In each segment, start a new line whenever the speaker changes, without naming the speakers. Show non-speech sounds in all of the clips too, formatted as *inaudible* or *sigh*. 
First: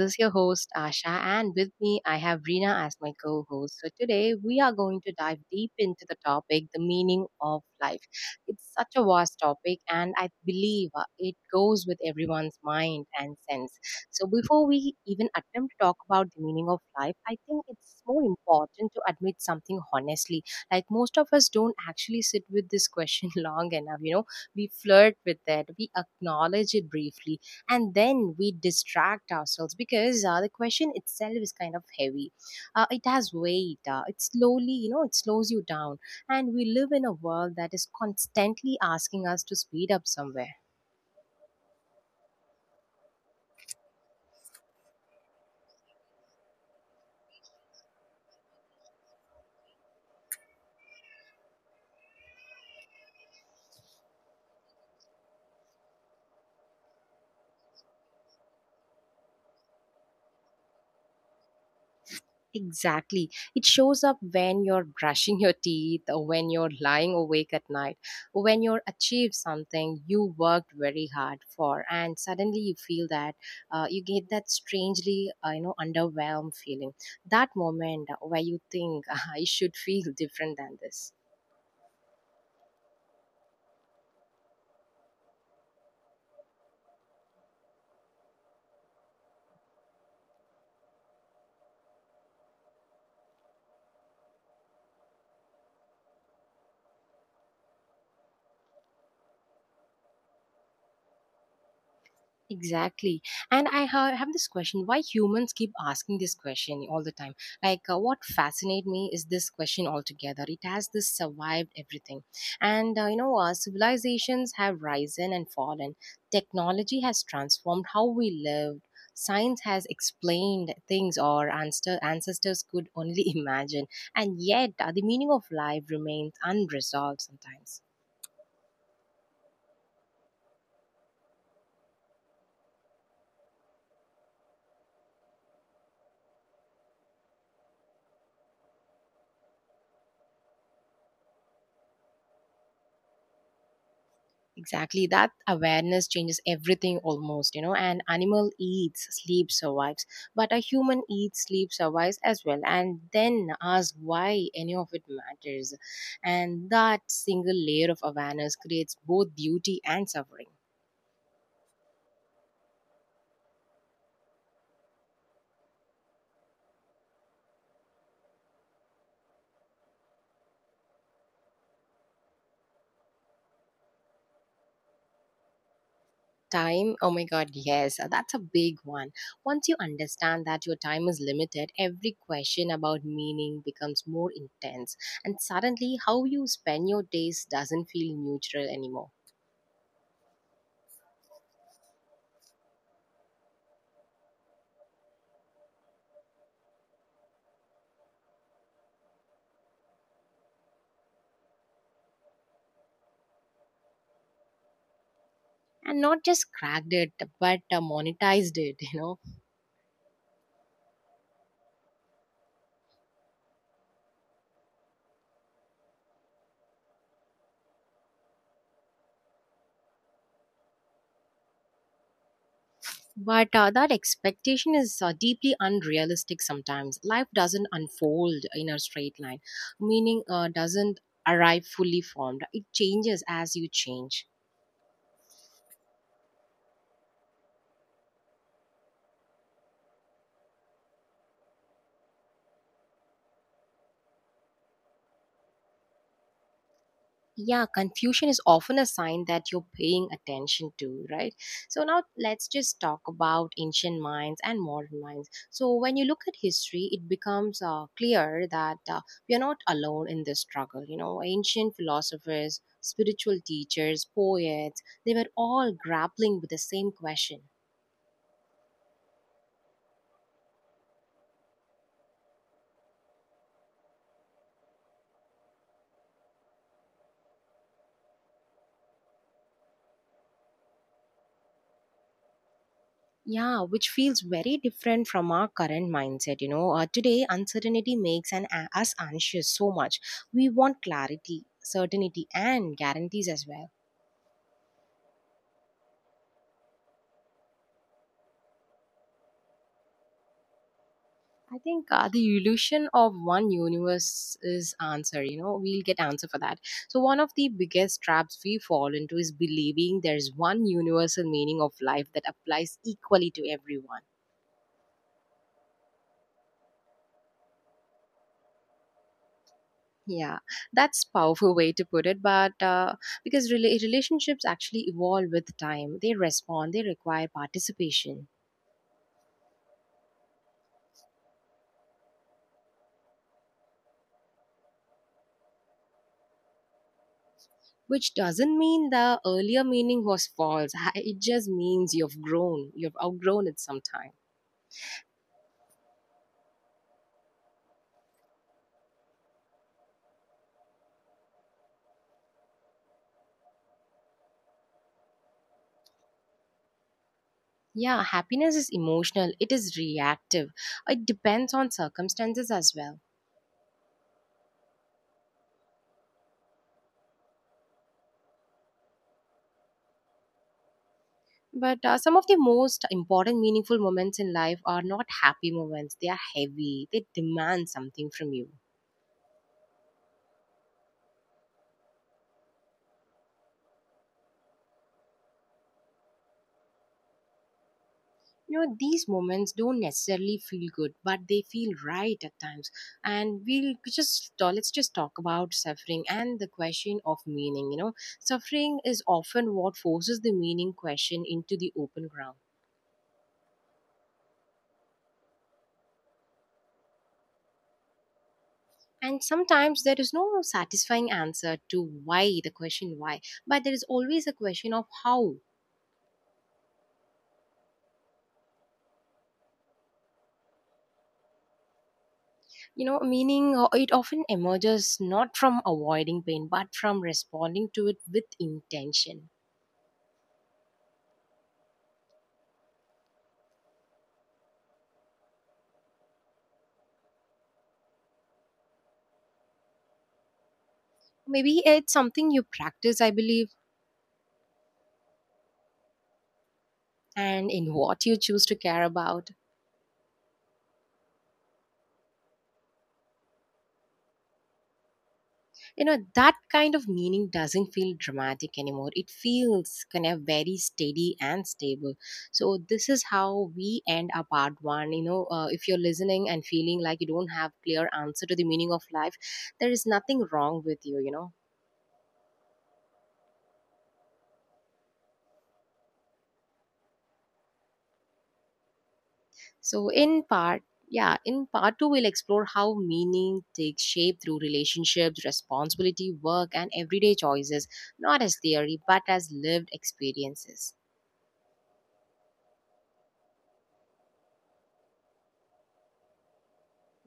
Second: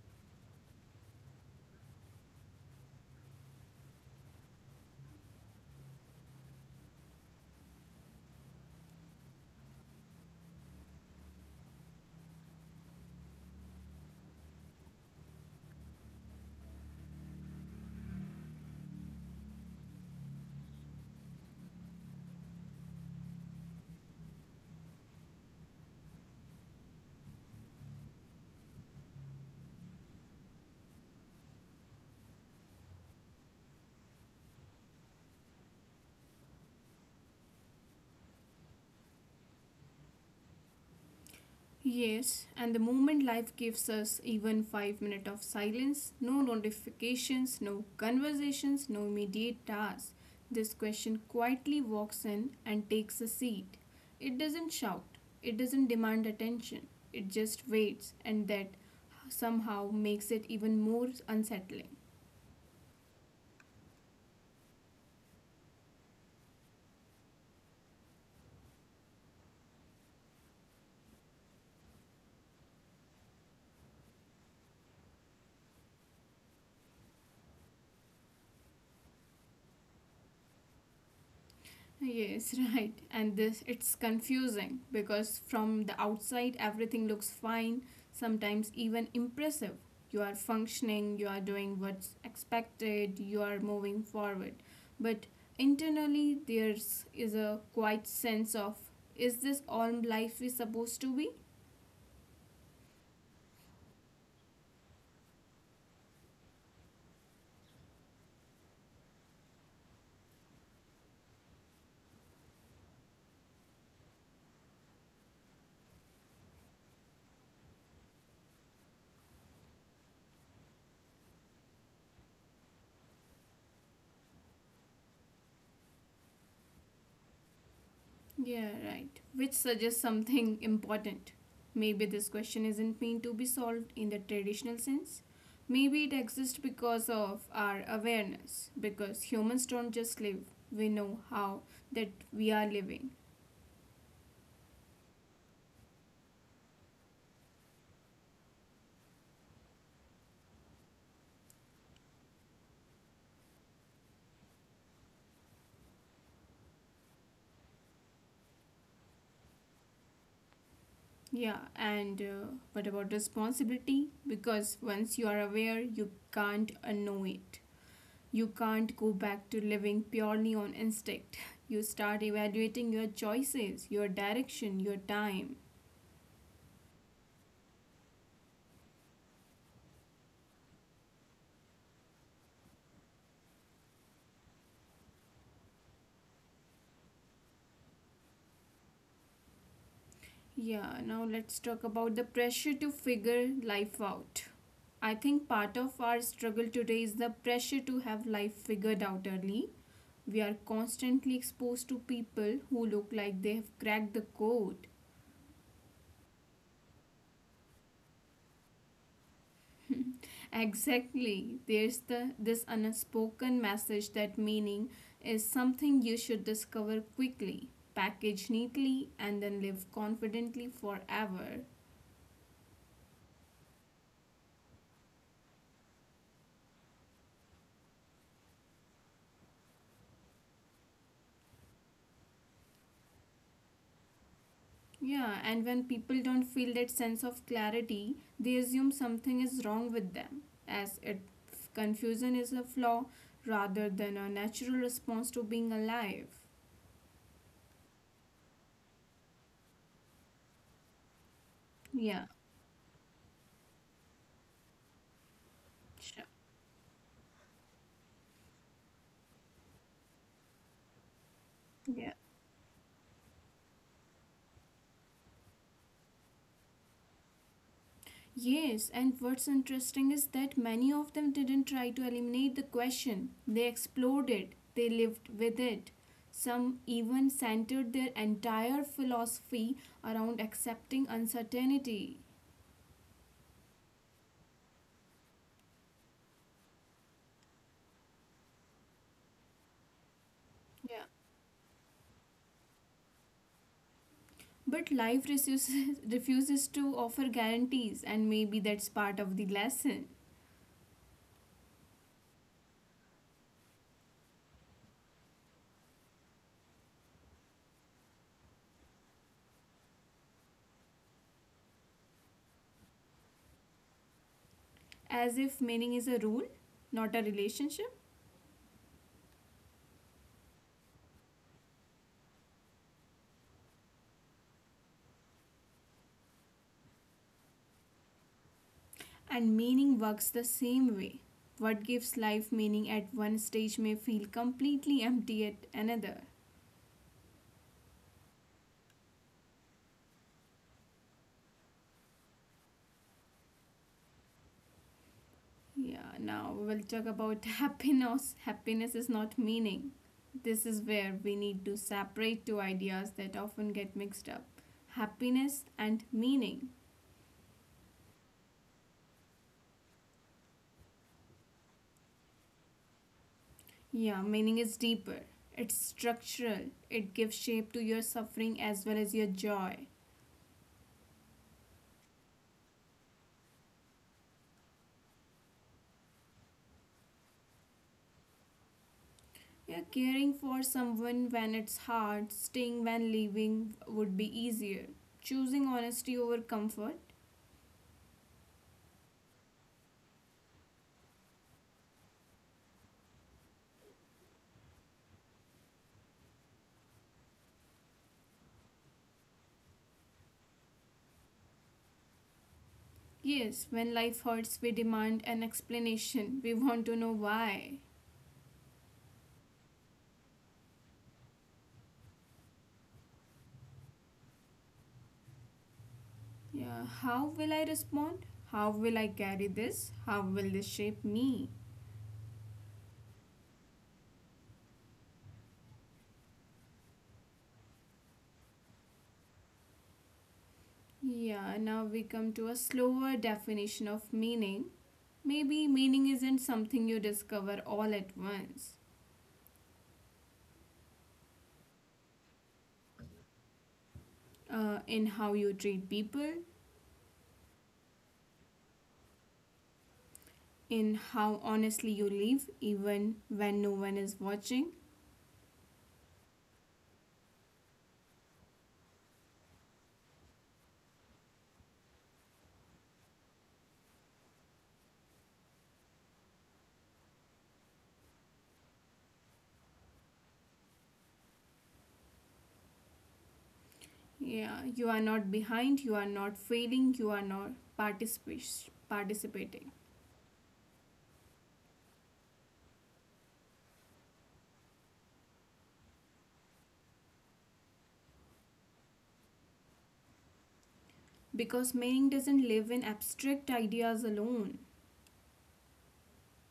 is your host, Asha, and with me, I have Rina as my co host. So, today we are going to dive deep into the topic, the meaning of life. It's such a vast topic, and I believe it goes with everyone's mind and sense. So, before we even attempt to talk about the meaning of life, I think it's more important to admit something honestly. Like, most of us don't actually sit with this question *laughs* long enough, we flirt with it, we acknowledge it briefly, and then we distract ourselves because the question itself is kind of heavy. It has weight. It slowly, it slows you down, and we live in a world that is constantly asking us to speed up somewhere.
Yes, and the moment life gives us even 5 minutes of silence, no notifications, no conversations, no immediate tasks, this question quietly walks in and takes a seat. It doesn't shout, it doesn't demand attention, it just waits, and that somehow makes it even more unsettling.
Exactly. It shows up when you're brushing your teeth, or when you're lying awake at night, or when you're achieved something you worked very hard for, and suddenly you feel that, you get that strangely, underwhelmed feeling. That moment where you think *laughs* I should feel *laughs* different than this.
Yes, *laughs* right. And this it's confusing because from the outside everything looks fine, sometimes even impressive. You are functioning, you are doing what's expected, you are moving forward. But internally there's is a quiet sense of, is this all life is supposed to be?
Exactly. And have this question why humans keep asking this question all the time. Like, what fascinates me is this question altogether. It has this survived everything. And, civilizations have risen and fallen, technology has transformed how we lived. Science has explained things our ancestors could only *laughs* imagine, and yet the meaning of life remains unresolved sometimes.
Yeah, right. Which suggests something *laughs* important. Maybe this question isn't meant to be solved in the traditional sense. Maybe it exists because of our awareness, because humans don't just live, we know how that we are living.
Exactly. That awareness changes everything almost, you know. An animal eats, sleeps, survives. But a human eats, sleeps, survives as well. And then ask why any of it matters. And that single layer of awareness creates both beauty and suffering.
Yeah, and what about responsibility? Because once you are aware, you can't unknow it. You can't go back to living purely on instinct. *laughs* You start evaluating your choices, your direction, your time.
Time, oh my god, yes, that's a big one. Once you understand that your time is limited, every question about meaning becomes more intense. And suddenly, how you spend your days doesn't feel neutral anymore.
Yeah, now let's talk about the pressure to figure life out. I think part of our struggle today is the pressure to have life figured out early. We are constantly exposed to people who look like they have cracked the code.
And not just cracked it, but monetized it, *laughs* you know.
*laughs* Exactly. There's the this unspoken message that meaning is something you should discover quickly, package neatly and then live confidently forever.
But that expectation is deeply unrealistic. Sometimes life doesn't unfold in a straight line. Meaning doesn't arrive fully formed. It changes as you change.
Yeah, and when people don't feel that sense of clarity, they assume something is wrong with them, as if confusion is a flaw rather than a natural response to being alive.
Yeah, confusion is often a sign that you're paying attention to, right? So now let's just
Yeah,
talk about ancient minds and modern minds. So when you look at
sure.
history, it becomes clear that we are not alone in this struggle, you know. Ancient philosophers,
Yeah.
spiritual teachers, poets, they were all grappling with the same question.
Yes, and what's interesting is that many of them didn't try to eliminate the question, they explored it, they lived with it. Some even centered their entire philosophy around accepting uncertainty.
Yeah, which feels very different from our current mindset. You know, today uncertainty makes us anxious so much. We want
Yeah.
clarity, certainty, and guarantees as well.
But life refuses, *laughs* refuses to offer guarantees, and maybe that's part of the lesson.
I think the illusion of one universe is answer. You know, we'll get answer for that. So one of the biggest traps we fall into is believing there's one universal meaning of life that applies equally to everyone.
As if meaning is a rule, not a relationship,
Yeah, that's powerful way to put it. But because relationships actually evolve with time, they respond, they require participation,
and meaning works the same way. What gives life meaning at one stage may feel completely empty at another.
which doesn't mean the earlier meaning was false. *laughs* It just means you've grown, you've outgrown it sometime.
Yeah, now we'll talk about *laughs* happiness. Happiness is not meaning. This is where we need to separate two ideas that often get mixed up: happiness and meaning.
Yeah, happiness is emotional, it is reactive, it depends on circumstances as well.
Yeah, meaning is deeper. It's structural. It gives shape to your suffering as well as your joy.
But some of the most important, meaningful moments in life are not happy moments. They are heavy. They demand something from you.
Yeah, caring for someone when it's hard, staying when leaving would be easier. Choosing honesty over comfort.
You know, these moments don't necessarily feel good, but they feel right at times. And we'll just let's just talk about suffering and the question of meaning. You know, suffering is often what forces the meaning question into the open ground.
Yes, when life hurts, we demand an explanation. We want to know why.
And sometimes there is no satisfying answer to why, the question why, but there is always a question of how.
Yeah, how will I respond? How will I carry this? How will this shape me?
You know, meaning, it often emerges not from avoiding pain, but from responding to it with intention.
Yeah, now we come to a slower definition of meaning. Maybe meaning isn't something you discover all at once.
Maybe it's something you practice, I believe,
In how you treat people,
and in what you choose to care about.
in how honestly you live, even when no one is watching.
You know, that kind of meaning doesn't feel dramatic anymore. It feels kind of very steady and stable. So, this is how we end our part one. You know, if you're listening and feeling like you don't have clear answer to the meaning of life, there is nothing wrong with you, you know.
Yeah, you are not behind, you are not failing, you are not
So,
participating.
in part Yeah, in part two, we'll explore how meaning takes shape through relationships, responsibility, work, and everyday choices, not as theory, but as lived experiences.
Because meaning doesn't live in abstract ideas alone.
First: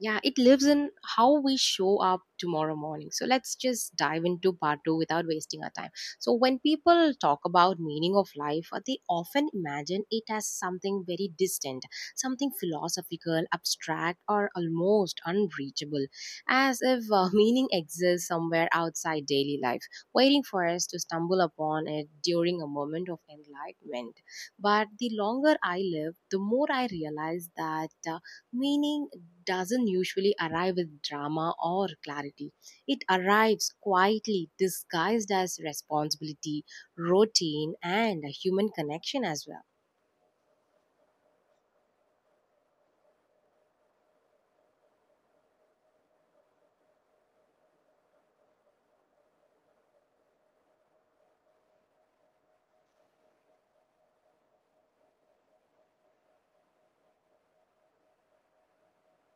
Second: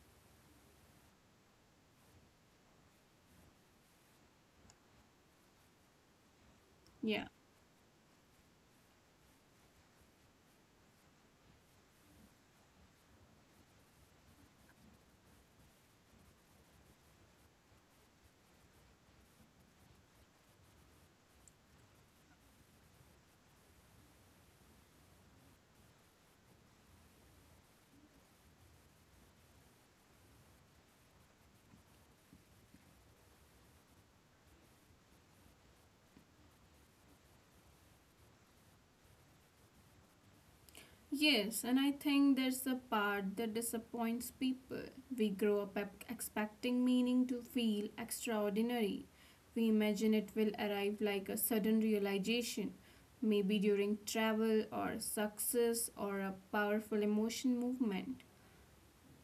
Yeah, it lives in how we show up tomorrow morning. So let's just dive into part two without wasting our time. So when people
Yeah.
talk about meaning of life, they often imagine it as something very distant, something philosophical, abstract, or almost unreachable, as if *laughs* meaning exists somewhere outside daily life, waiting for us to stumble upon it during a moment of enlightenment. But the longer I live, the more I realize that. Meaning doesn't usually arrive with drama or clarity. It arrives quietly, disguised as responsibility, routine, and a human connection as well.
Yes, and I think there's a part that disappoints people. We grow up expecting meaning to feel extraordinary. We imagine it will arrive like a sudden realization, maybe during travel or success or a powerful emotion movement.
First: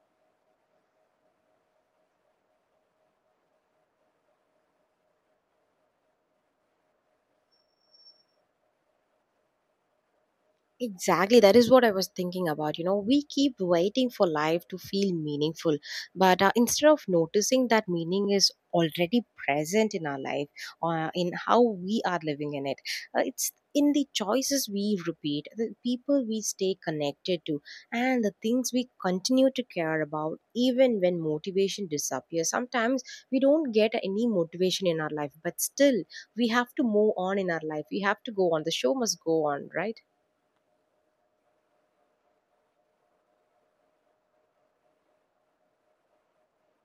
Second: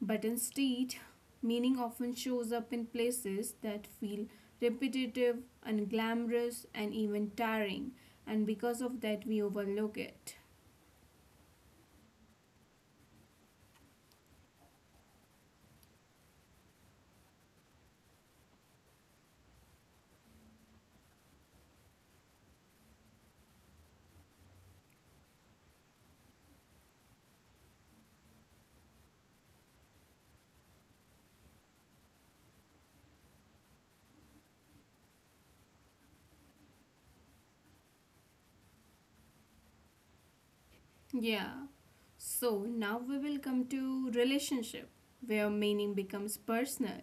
But instead, meaning often shows up in places that feel repetitive, unglamorous, and even tiring, and because of that, we overlook it.
Exactly, that is what I was thinking about. You know, we keep waiting for life to feel meaningful, but instead of noticing that meaning is already present in our life, in how we are living in it, it's in the choices we repeat, the people we stay connected to, and the things we continue to care about, even when motivation disappears. Sometimes we don't get any motivation in our life, but still we have to move on in our life. We have to go on. The show must go on, right?
Yeah. So now we will come to relationship where meaning becomes personal.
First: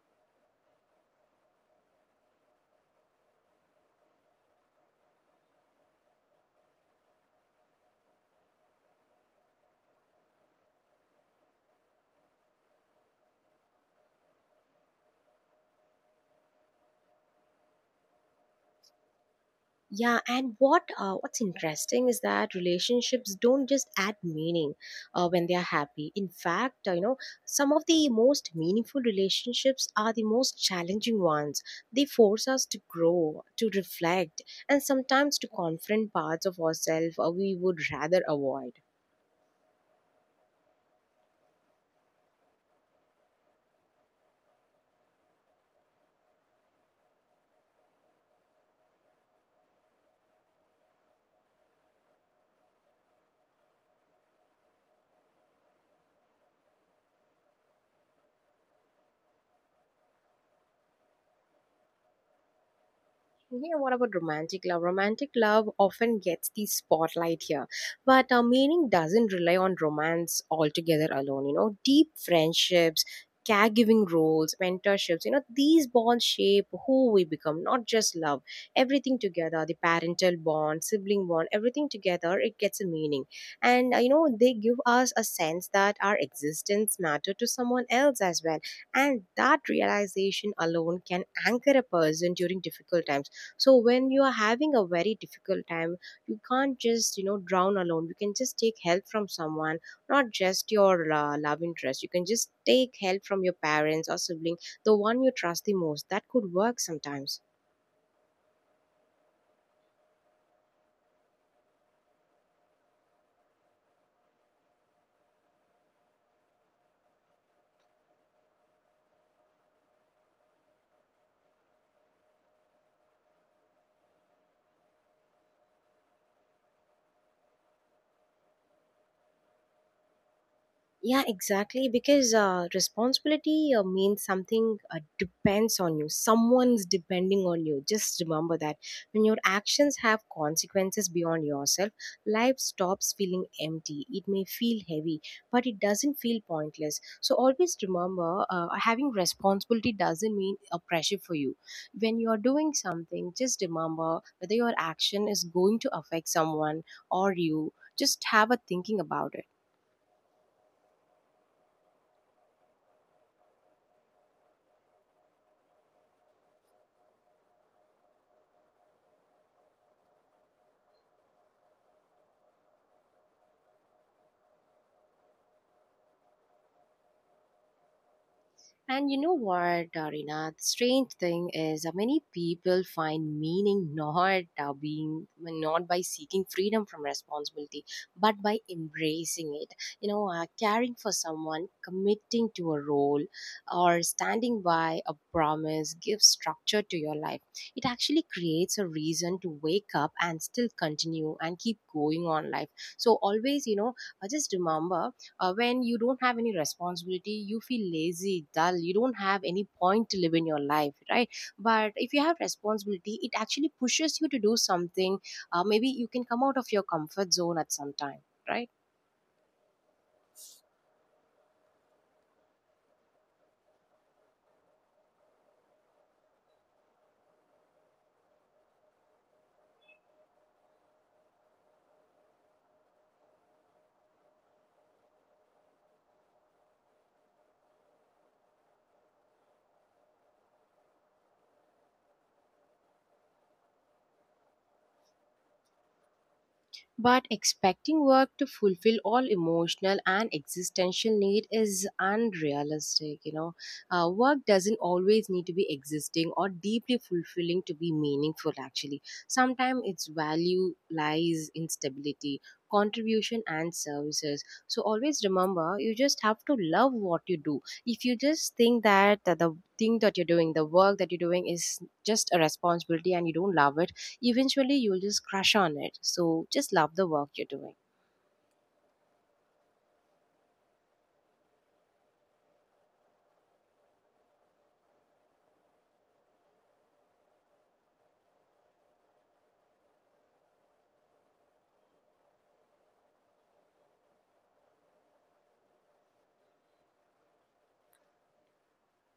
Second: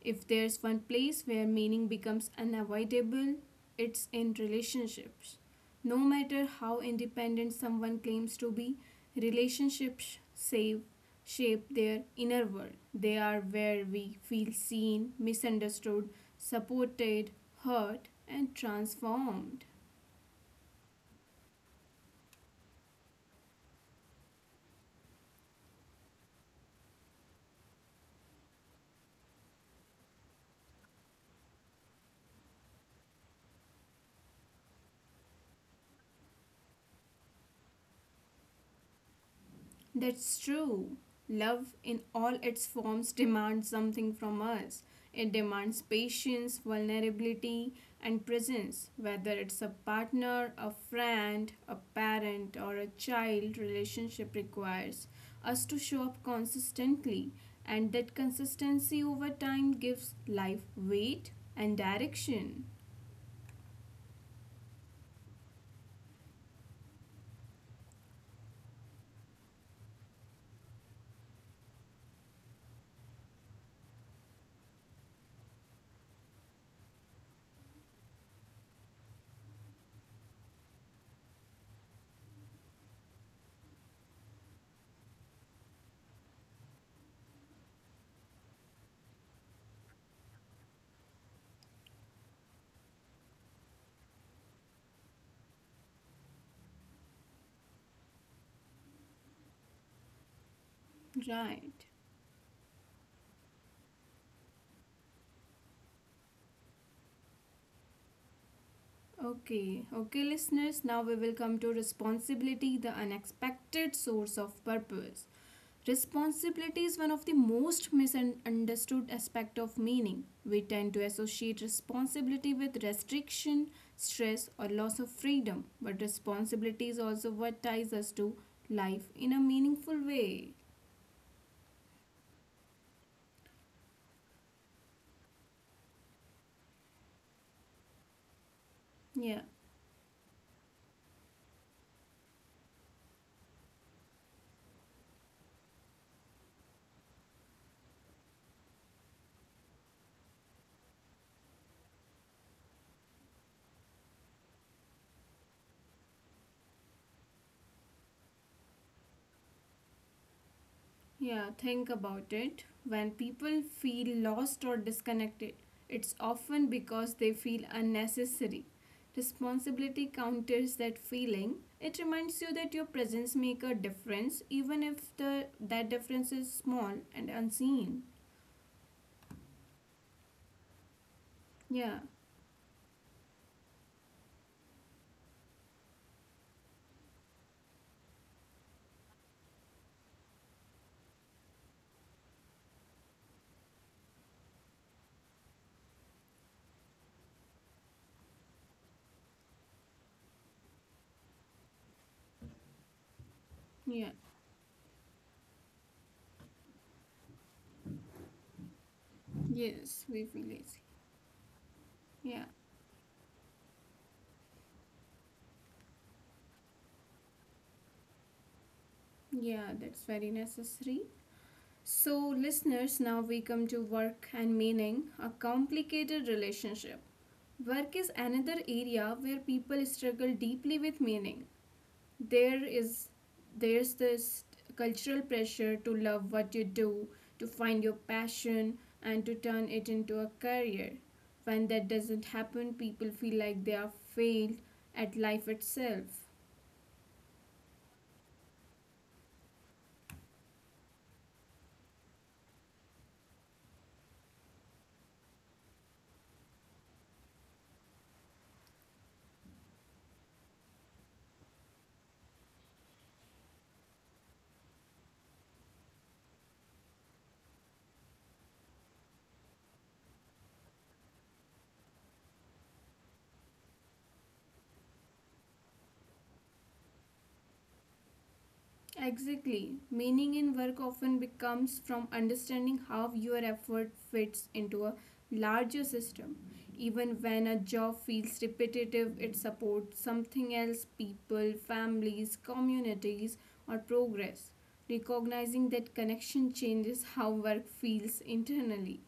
If there's one place where meaning becomes unavoidable, it's in relationships. No matter how independent someone claims to be, relationships save shape their inner world. They are where we feel seen, misunderstood, supported, hurt and transformed.
Yeah, and what's interesting is that relationships don't just add meaning when they are happy. In fact, some of the most meaningful relationships are the most challenging ones. They force us to grow, to reflect, and sometimes to confront parts of ourselves we would rather avoid.
That's true. Love in all its forms demands something from us. It demands patience, vulnerability, and presence, whether it's a partner, a friend, a parent, or a child, relationship requires us to show up consistently, and that consistency over time gives life weight and direction.
Yeah, what about romantic love? Romantic love often gets the spotlight here, but meaning doesn't rely on romance altogether alone. You know, deep friendships, caregiving roles, mentorships, you know, these bonds shape who we become, not just love. Everything together, the parental bond, sibling bond, everything together, it gets a meaning. And, they give us a sense that our existence matter to someone else as well. And that realization alone can anchor a person during difficult times. So when you are having a very difficult time, you can't just, you know, drown alone. You can just take help from someone, not just your love
Right.
interest. You can just take help from your parents or sibling, the one you trust the most. That could work sometimes.
Okay, okay, listeners, now we will come to responsibility, the unexpected source of purpose. Responsibility is one of the most misunderstood aspect of meaning. We tend to associate responsibility with restriction, stress, or loss of freedom, but responsibility is also what ties us to life in a meaningful way.
Yeah, exactly. Because responsibility means something depends on you. Someone's depending on you. Just remember that when your
Yeah.
actions have consequences beyond yourself, life stops feeling empty. It may feel heavy, but it doesn't feel pointless. So always remember, having responsibility doesn't mean a pressure for you. When you are doing something, just remember whether your action is going to affect someone or you. Just have a thinking about it.
Yeah, think about it. When people feel lost or disconnected, it's often because they feel unnecessary. Responsibility counters that feeling. It reminds you that your presence makes a difference, even if the that difference is small and unseen.
And you know what, Darina? The strange thing is,
Yeah,
many people find meaning *laughs* not by seeking freedom from responsibility, but by embracing it. You know, caring for someone, committing to a role, or standing by a promise gives structure to your life. It actually creates a reason to wake up and still continue and keep going on life. So always, you know,
yeah,
just remember, when you don't have any responsibility, you feel lazy, dull, you don't have any point
yes,
to
we
live in
feel
your
lazy.
life, right? But if you have
Yeah,
responsibility, it actually pushes you to do something. Maybe you can come out of your comfort zone at some time, right?
yeah, that's very necessary. So, listeners, now we come to work and meaning, a complicated relationship. Work is another area where people struggle deeply with meaning. There is there's this cultural pressure to love what you do, to find your passion and to turn it into a career. When that doesn't happen, people feel like they are failed at life itself.
But expecting work to fulfill all emotional and existential need is unrealistic. You know, work doesn't always need to be existing or deeply fulfilling to be meaningful. Actually, sometimes its value lies in stability, contribution, and services. So always remember, you just have to love what you do. If you just think that the thing that you're doing, the work that you're doing, is just a responsibility and you don't love it, eventually you'll just crush on it. So just love the work you're doing.
Exactly. Meaning in work often becomes from understanding how your effort fits into a larger system. Even when a job feels repetitive, it supports something else: people, families, communities, or progress. Recognizing that connection changes how work feels internally.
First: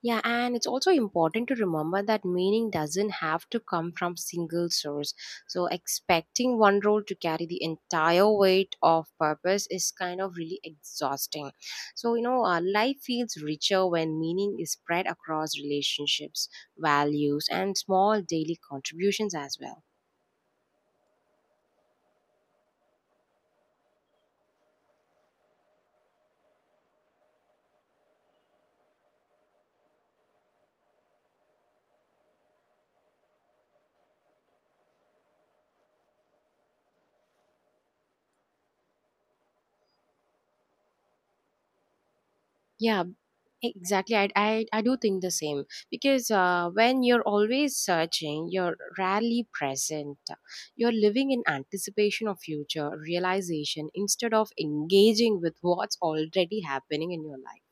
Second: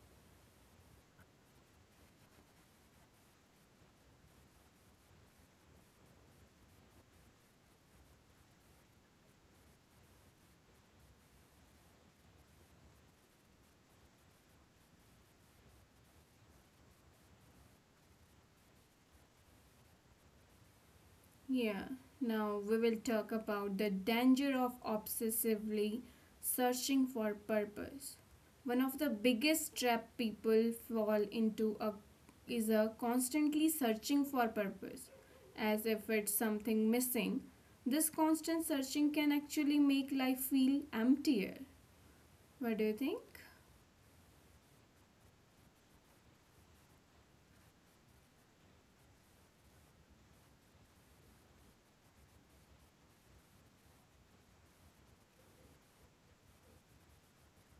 Yeah, and it's also important to remember that meaning doesn't have to come from single source. So expecting one role to carry the entire weight of purpose is kind of really exhausting. So you know, life feels richer when meaning is spread across relationships, values, and small daily contributions as well.
Yeah, now we will talk about the danger of obsessively searching for purpose. One of the biggest trap people fall into a, is a constantly searching for purpose, as if it's something missing. This constant searching can actually make life feel emptier. What do you
Yeah,
think?
exactly. I do think the same, because when you're always searching, you're rarely present. You're living in anticipation of future realization instead of engaging with what's already happening in your life.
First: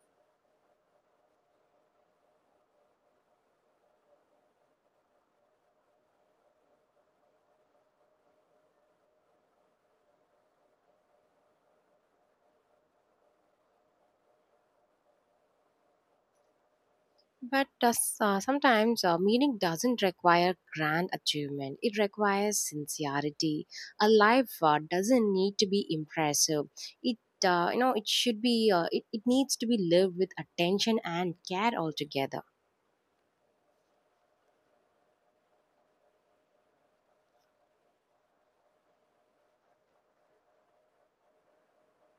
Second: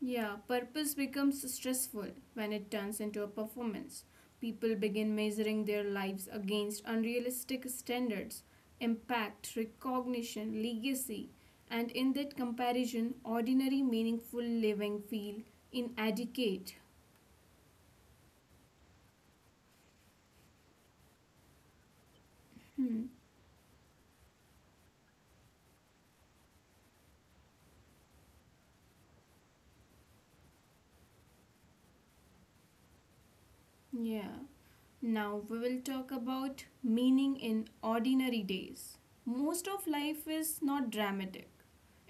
Yeah, purpose becomes stressful when it turns into a performance. People begin measuring their lives against unrealistic standards, impact, recognition, legacy, and in that comparison, ordinary, meaningful living feel inadequate.
But does, sometimes meaning doesn't require grand achievement. It requires
Hmm.
sincerity. A life doesn't need to be impressive. It it should be it needs to be lived with attention and care altogether.
Yeah. Now we will talk about meaning in ordinary days. Most of life is not dramatic.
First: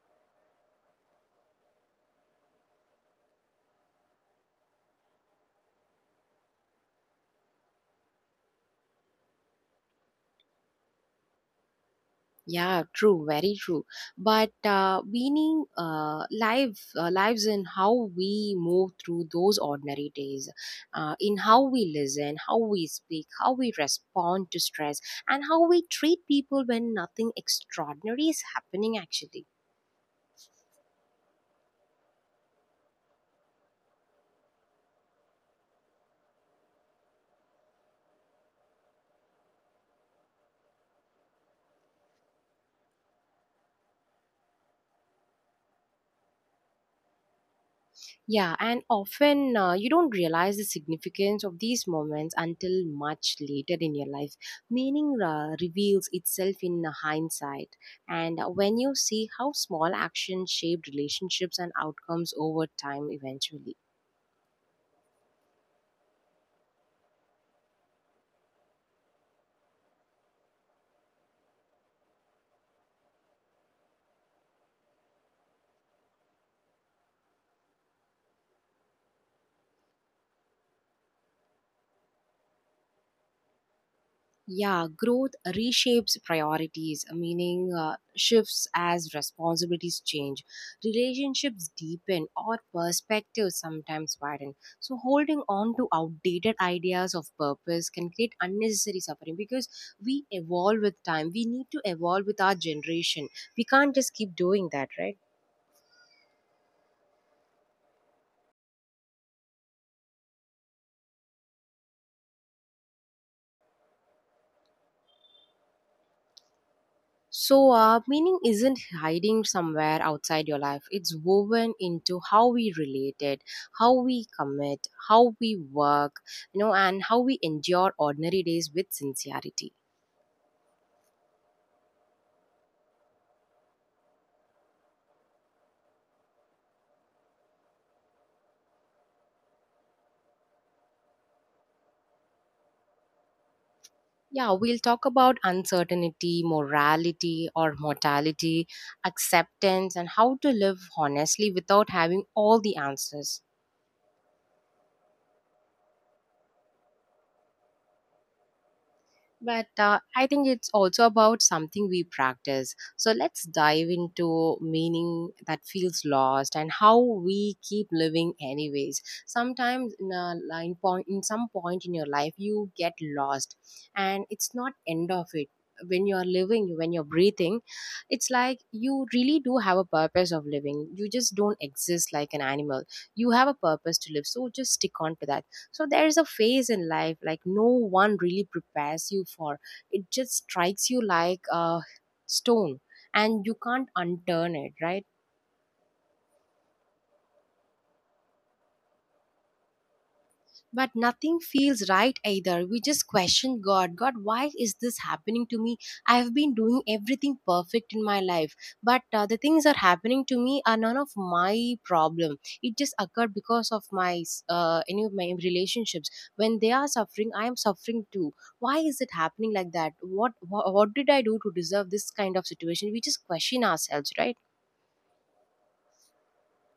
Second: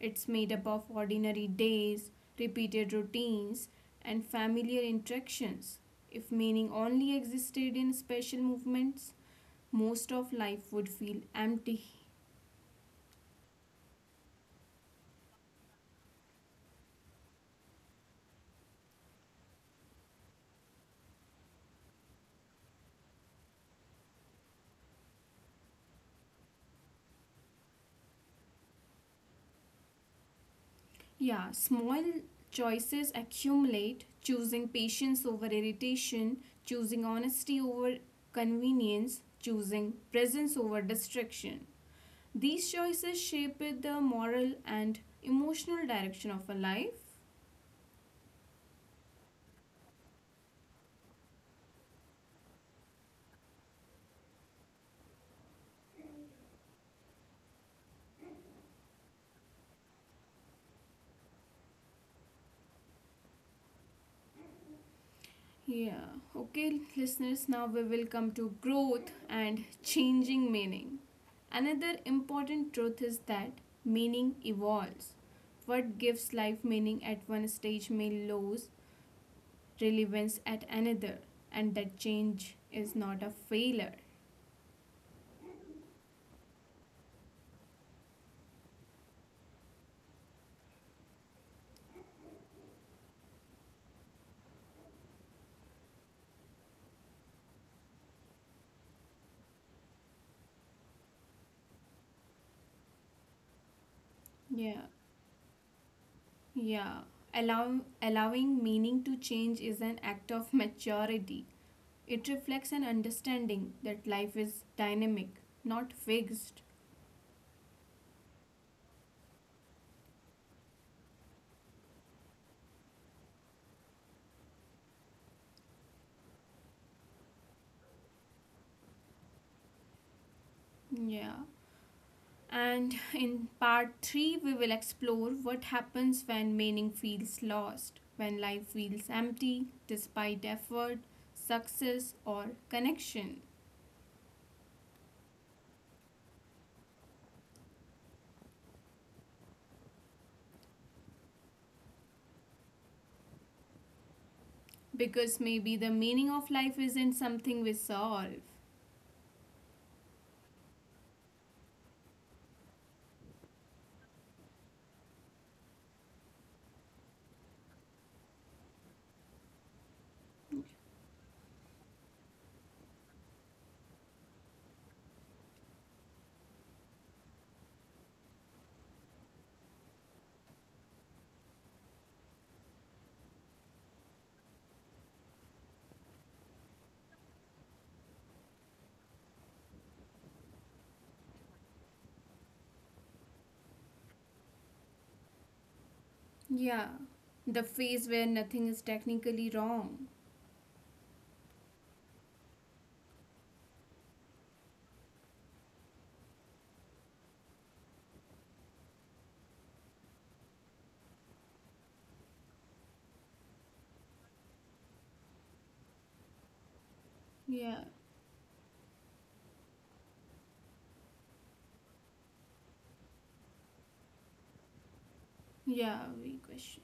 It's made up of ordinary days, repeated routines, and familiar interactions. If meaning only existed in special movements, most of life would feel empty.
Yeah, true, very true. But meaning life, lives in how we move through those ordinary days, in how we listen, how we speak, how we respond to stress, and how we treat people when nothing extraordinary is happening. Actually.
Yeah, small choices accumulate, choosing patience over irritation, choosing honesty over convenience, choosing presence over distraction. These choices shape the moral and emotional direction of a life.
Yeah, and often you don't realize the significance of these moments until much later in your life. Meaning reveals itself in hindsight. And when you see how small actions shaped relationships and outcomes over time eventually.
Yeah, okay, listeners, now we will come to growth and changing meaning. Another important truth is that meaning evolves. What gives life meaning at one stage may lose relevance at another, and that change is not a failure.
Yeah, growth reshapes priorities, meaning shifts as responsibilities change. Relationships deepen or perspectives sometimes widen. So, holding on to outdated ideas of purpose can create unnecessary suffering because we evolve with time. We need to evolve with our generation. We can't just keep
Yeah,
doing that, right?
yeah. Allowing meaning to change is an act of maturity. It reflects an understanding that life is dynamic, not fixed.
So, meaning isn't hiding somewhere outside your life. It's woven into how we relate it, how we commit, how we work, and how we endure ordinary days with sincerity.
Yeah. And in part 3, we will explore what happens when meaning feels lost, when life feels empty despite effort, success, or connection.
Yeah, we'll talk about uncertainty, morality or mortality, acceptance, and how to live honestly without having all the answers.
Because maybe the meaning of life isn't something we solve.
But I think it's also about something we practice. So let's dive into meaning that feels lost and how we keep living anyways. Sometimes in a line point, in some point in your life, you get lost, and it's not end of it. When you are living, when you're breathing, it's like you really do have a purpose of living. You just don't exist like an animal. You have a purpose to live, so just stick on to that. So there is a phase in life like no one really prepares you for. It just strikes you like a stone, and you can't unturn it, right?
Yeah. The phase where nothing is technically wrong.
But nothing feels right either. We just question God. God, why is this happening to me? I have been doing everything perfect in my life, but the things that are happening to me are none of my problem. It just occurred because of any of my relationships. When they are suffering, I am
Yeah.
suffering too. Why is it happening like that? What did I do to deserve this kind of situation? We just question ourselves, right?
Yeah, we question.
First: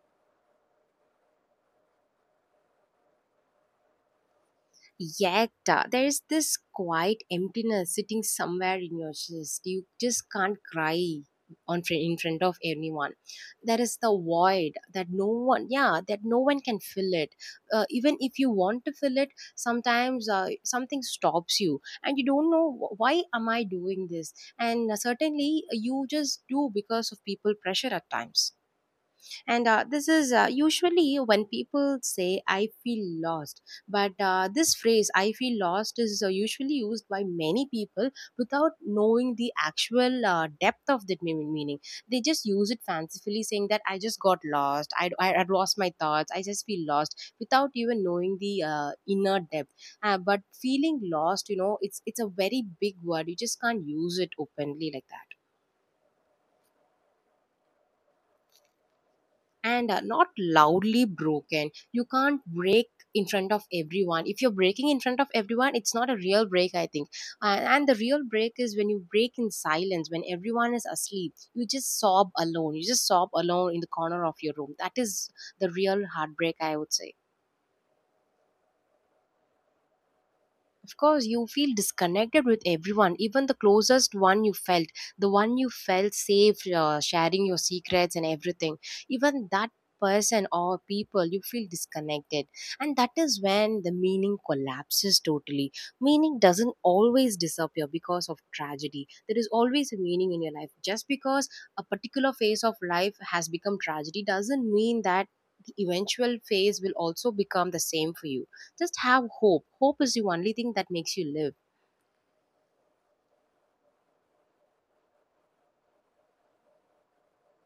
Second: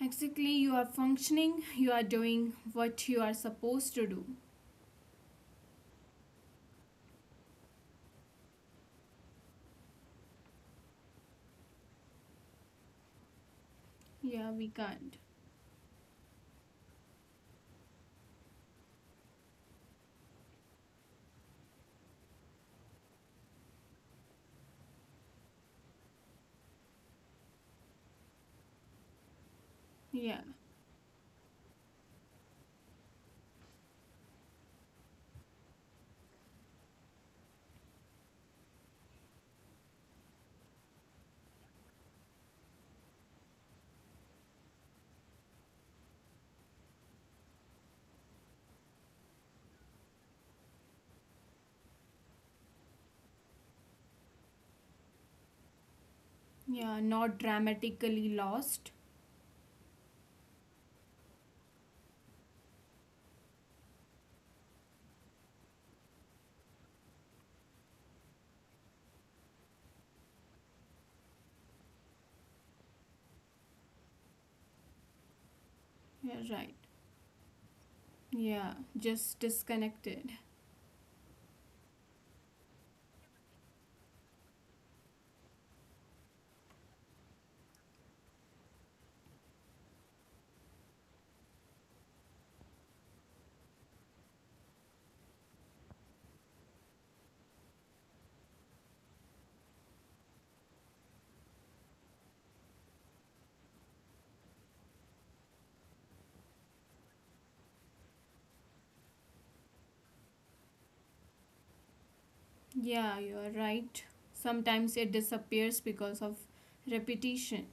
Exactly, you are functioning, you are doing what you are supposed to do.
Yet, there is this quiet emptiness sitting somewhere in your chest. You just can't cry in front of anyone. There is the
Yeah, we
void that
can't.
no one, yeah, that no one can fill it. Even if you want to fill it, sometimes something stops you, and you don't know why am I doing this. And certainly, you just do because of people pressure at times, and this is
Yeah,
usually when people say I feel lost. But this phrase I feel lost is usually used by many people without knowing the actual depth of that meaning. They just use it fancifully saying that I just got lost. I lost my thoughts. I just feel lost without even knowing the inner depth. But feeling lost, you know, it's a very big word. You just can't use it openly like that.
yeah, not dramatically lost.
And not loudly broken. You can't break in front of everyone. If you're breaking in front of everyone, it's not a real break, I think. And the real break is when you break in silence, when everyone is asleep. You just sob alone. You just sob alone in the corner of your room. That is the real
You're
heartbreak, I
right.
would say.
Yeah, just disconnected.
Of course, you feel disconnected with everyone, even the closest one you felt, the one you felt safe sharing your secrets and everything. Even that person or people, you feel disconnected. And that is when the meaning collapses totally. Meaning doesn't always disappear because of tragedy. There is always a meaning in your life. Just because a particular phase of life has become tragedy doesn't mean that the eventual phase will also become the same for you. Just have hope. Hope is the only thing that makes you live.
Yeah, you're right. Sometimes it disappears because of repetition.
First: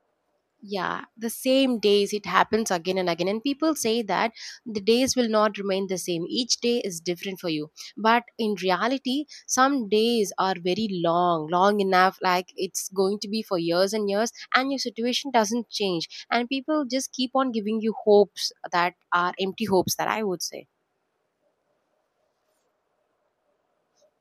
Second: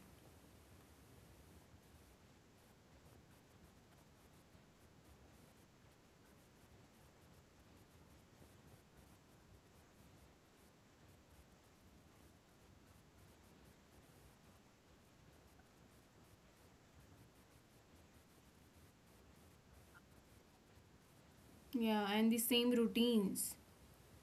Yeah, the same days, it happens again and again. And people say that the days will not remain the same. Each day is different for you. But in reality, some days are very long, long enough, like it's going to be for years and years, and your situation doesn't change. And people just keep on giving you hopes that are empty hopes, that I would say.
Yeah, and the same routines.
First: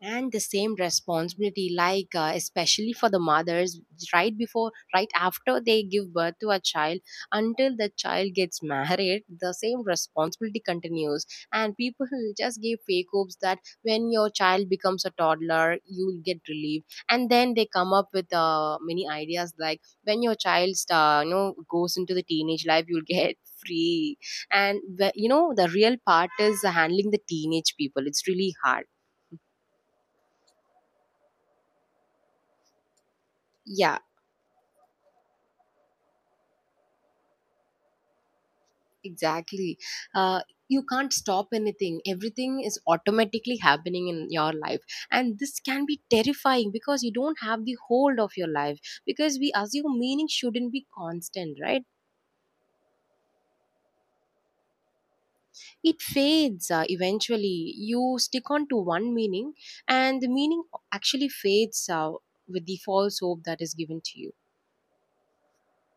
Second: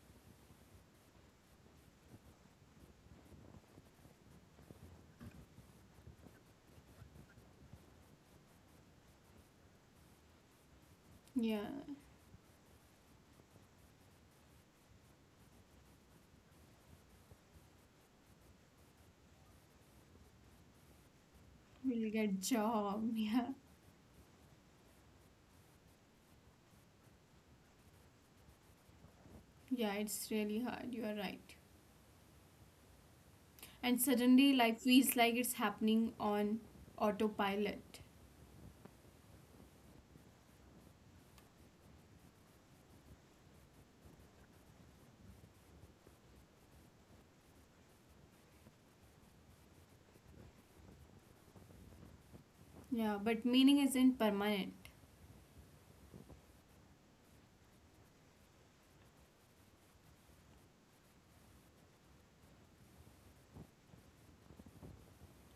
And the same responsibility, like especially for the mothers, right before, right after they give birth to a child until the child gets *laughs* married, the same responsibility continues.
Yeah,
And people just give fake hopes that when your child becomes a toddler, you'll get relief. And then they come up with many ideas, like when your child goes
we'll
into the
get
teenage life,
job.
you'll
*laughs*
get
Yeah,
*laughs* free. And you know, the real part is handling the teenage people, it's really hard.
yeah, it's really hard. You're right.
Yeah.
And suddenly life feels like it's happening on autopilot.
Exactly. Uh, you can't stop anything. Everything is automatically happening in your life. And this can be terrifying because you don't have the hold of your life. Because we assume meaning shouldn't be constant, right?
Yeah, but meaning isn't permanent.
It fades eventually. You stick on to one meaning, and the meaning actually fades with the false hope that is given to you.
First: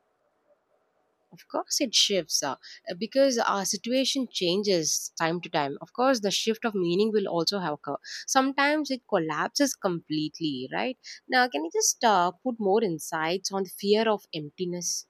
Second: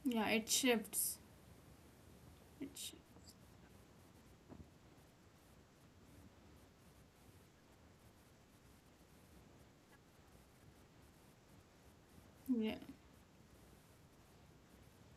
Yeah, it shifts.
Of course, it shifts
It sh-
because our situation changes time to time. Of course, the shift of meaning will also have occur. Sometimes it collapses completely, right? Now, can you just put
yeah.
more insights on the fear of emptiness?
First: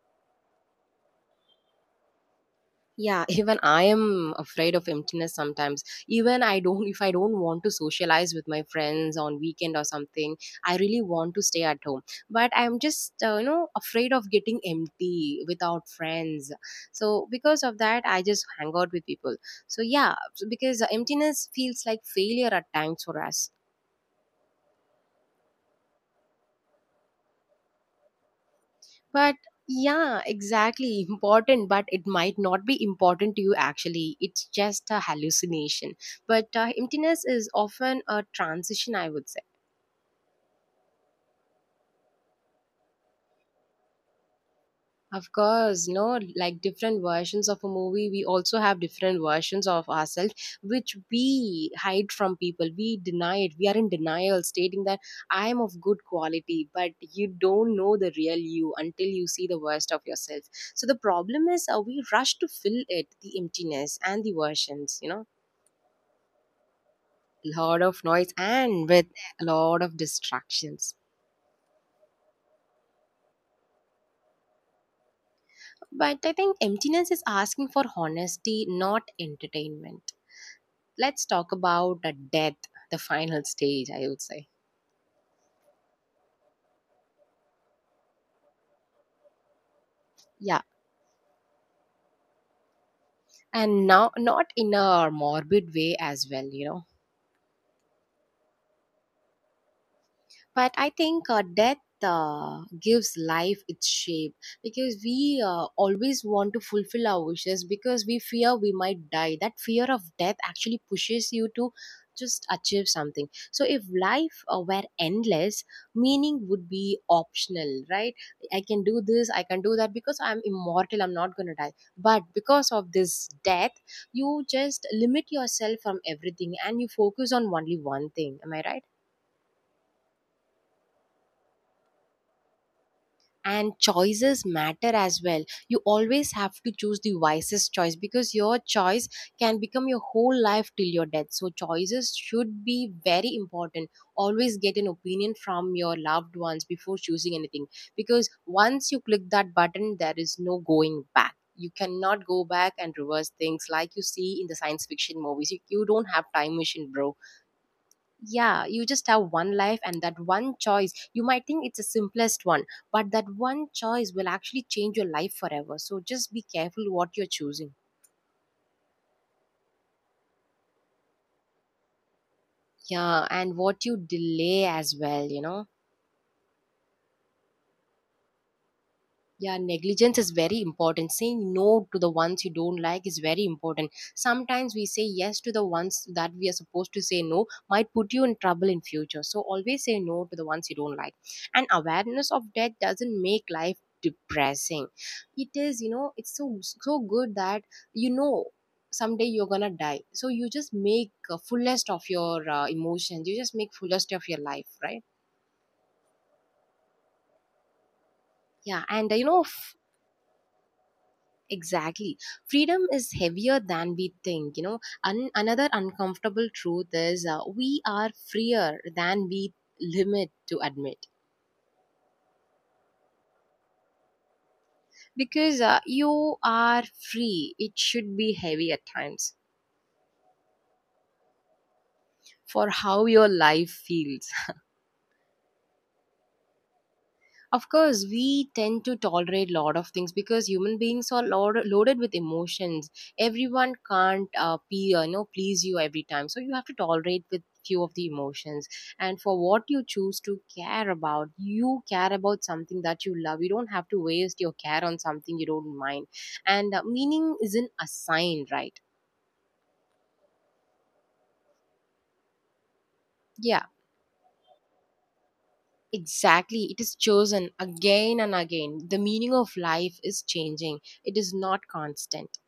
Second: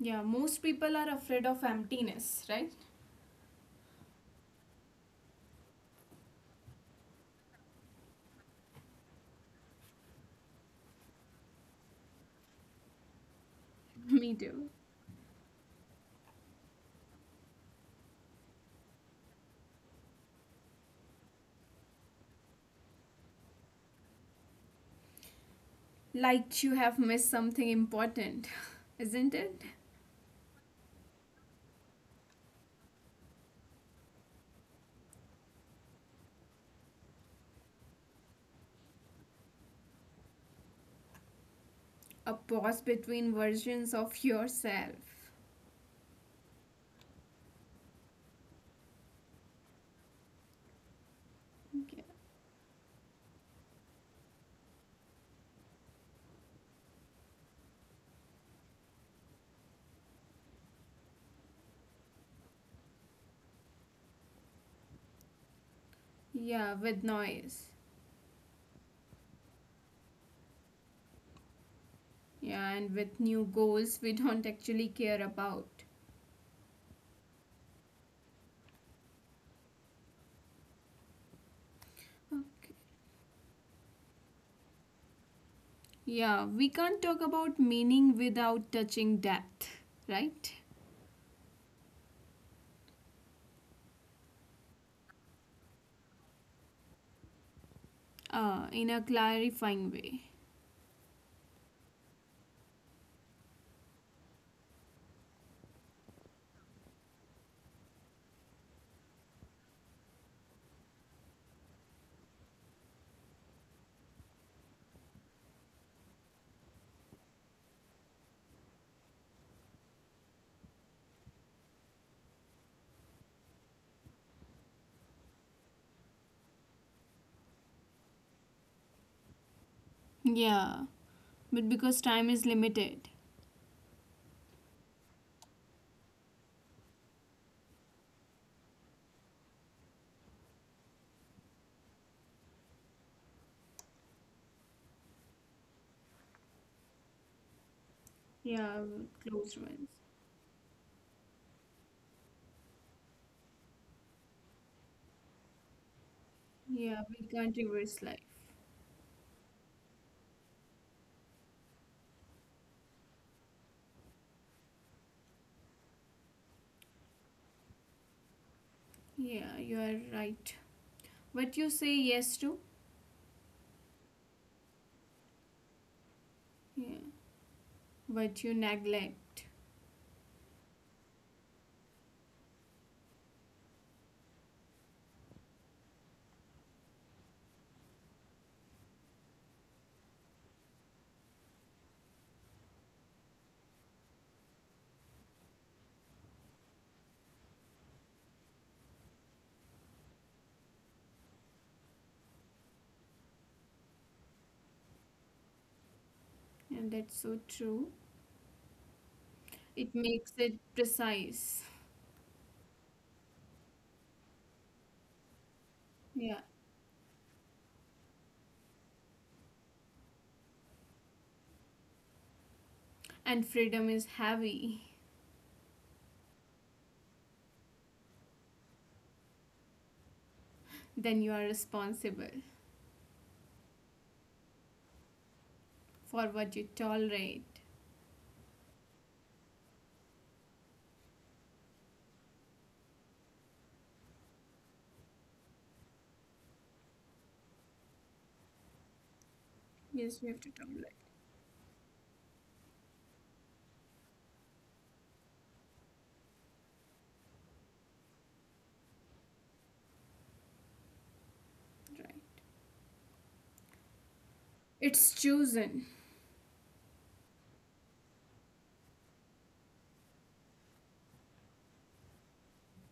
Yeah, most people are afraid of emptiness, right?
Yeah, *laughs* even I am afraid of emptiness sometimes. Even I don't, if I don't want to socialize with my friends on weekend or something, I really want to stay at home. But I'm just
*laughs* Me
afraid
too.
of getting empty without friends. So because of that, I just hang out with people. So yeah, so because emptiness feels like failure at times for us.
Like you have missed something important, isn't it?
But yeah, exactly. Important, but it might not be important to you actually. It's just a hallucination. But emptiness is often a transition, I would say.
A pause between versions of yourself.
Of course, no, like different versions of a movie, we also have different versions of ourselves, which we
Yeah.
hide from people. We deny it. We are in denial, stating that I'm of good quality, but you don't know the real you until you see the worst of yourself. So the problem is, we rush to fill it, the emptiness and the versions, you know,
Yeah, with noise.
lot of noise and with a lot of distractions.
Yeah, and with new goals we don't actually care about.
But I think emptiness is asking for honesty, not entertainment. Let's talk about the death, the final stage, I would say.
Yeah, we can't talk about meaning without touching depth, right?
Yeah. And now, not in a morbid way as well, you know.
In a clarifying way.
But I think death gives life its shape because we always want to fulfill our wishes because we fear we might die. That fear of death actually pushes you to just achieve something. So if life were endless, meaning would be optional, right? I can do this, I can do that because I'm immortal, I'm not going to die. But because of this death, you just limit yourself from everything and you focus on only one thing. Am I right?
Yeah, but because time is limited,
And choices matter as well. You always have to choose the wisest choice because your choice can become your whole life till your death. So choices should be very important. Always get an opinion from your loved ones before choosing anything. Because
yeah,
once you
close
click
ones.
that button, there is no going back. You cannot go back and reverse things like you see in the science fiction movies. You don't have time
Yeah, we
machine,
can't
bro.
reverse life.
Yeah, you just have one life, and that one choice, you might think it's the simplest one, but that one choice will actually change your life forever. So just be careful what you're choosing.
Yeah, you are right. What you say yes to,
Yeah, and what you delay as well, you know.
yeah, what you neglect,
Yeah, negligence is very important. Saying no to the ones you don't like is very important. Sometimes we say yes to the ones that we are supposed to say no might put you in trouble in future. So always say no to the ones you don't like. And awareness of death doesn't make life depressing. It is, you know, it's so so good that you know someday you're gonna die. So you just make fullest of your emotions. You just make fullest of your life, right?
and that's so true.
Yeah, and
It makes it precise.
exactly. Freedom is heavier than we think. You know, another
Yeah,
uncomfortable truth is we are freer than we limit to admit.
and freedom is heavy.
Because you are free, it should be heavy at times
Then you are responsible
for how your life feels.
for what you tolerate.
Of course, we tend to tolerate a lot of things because human beings are loaded with emotions. Everyone can't be, please you every time. So you have to tolerate with few of the emotions. And for what
Yes,
you
we have to
choose to
tolerate,
care about, you care about something that you love. You don't have to waste your care on something you don't mind. And meaning isn't assigned, right?
right?
Yeah.
It's chosen.
Exactly, it is chosen again and again. The meaning of life is changing, it is not constant.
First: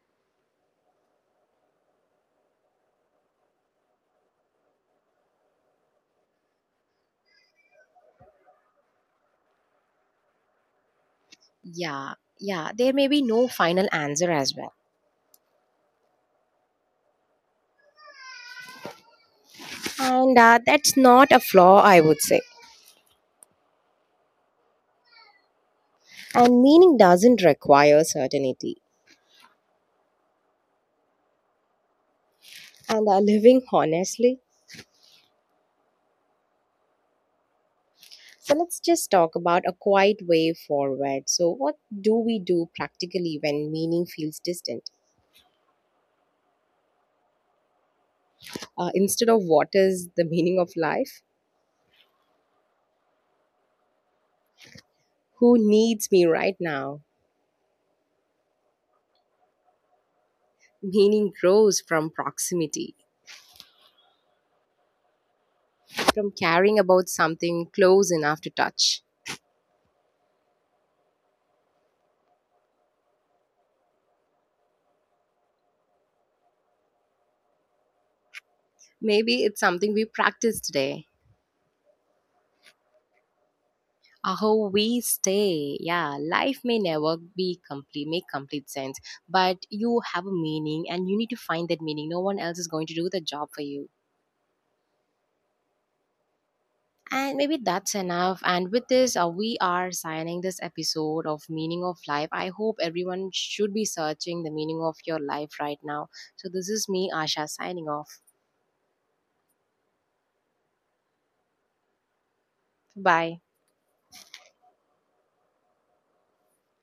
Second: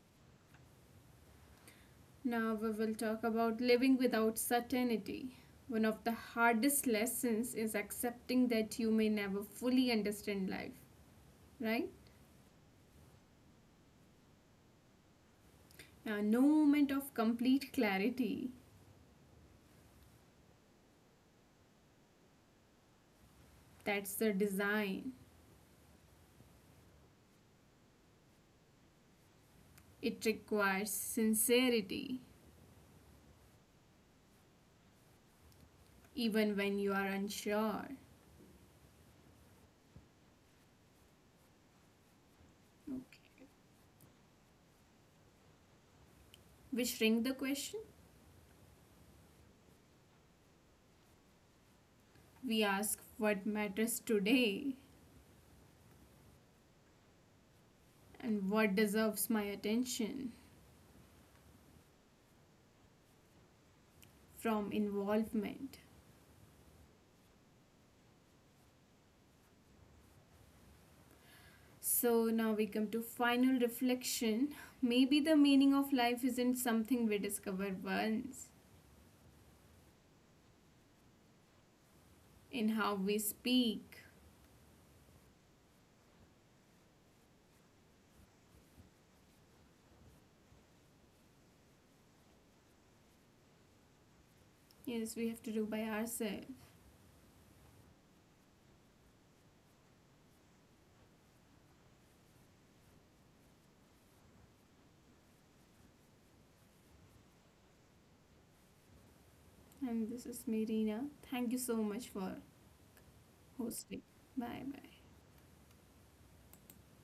Now we will talk about living without certainty. One of the hardest lessons is accepting that you may never fully understand life, right?
Yeah, yeah, there may be no final answer as well.
No moment of complete clarity.
And that's not a flaw, I would say.
That's the design.
And meaning doesn't require certainty.
It requires sincerity,
And living honestly.
even when you are unsure.
So let's just talk about a quiet way forward. So, what do we do practically when meaning feels distant?
We shrink the question.
Instead of what is the meaning of life?
We ask what matters today
Who needs me right now?
and what deserves my attention
Meaning grows from proximity,
from involvement.
from caring about something close enough to touch.
So now we come to final reflection. Maybe the meaning of life isn't something we discover once
Maybe it's something we practice today,
in how we speak.
how we stay. Yeah, life may never be complete, make complete sense, but you have a meaning and you need to find that meaning. No one else is going to do the job for you.
Yes, we have to do by ourselves.
And maybe that's enough. And with this, we are signing this episode of Meaning of Life. I hope everyone should be searching the meaning of your life right now. So, this is me, Asha, signing off.
And this is Marina. Thank you so much for
Bye.
hosting. Bye bye.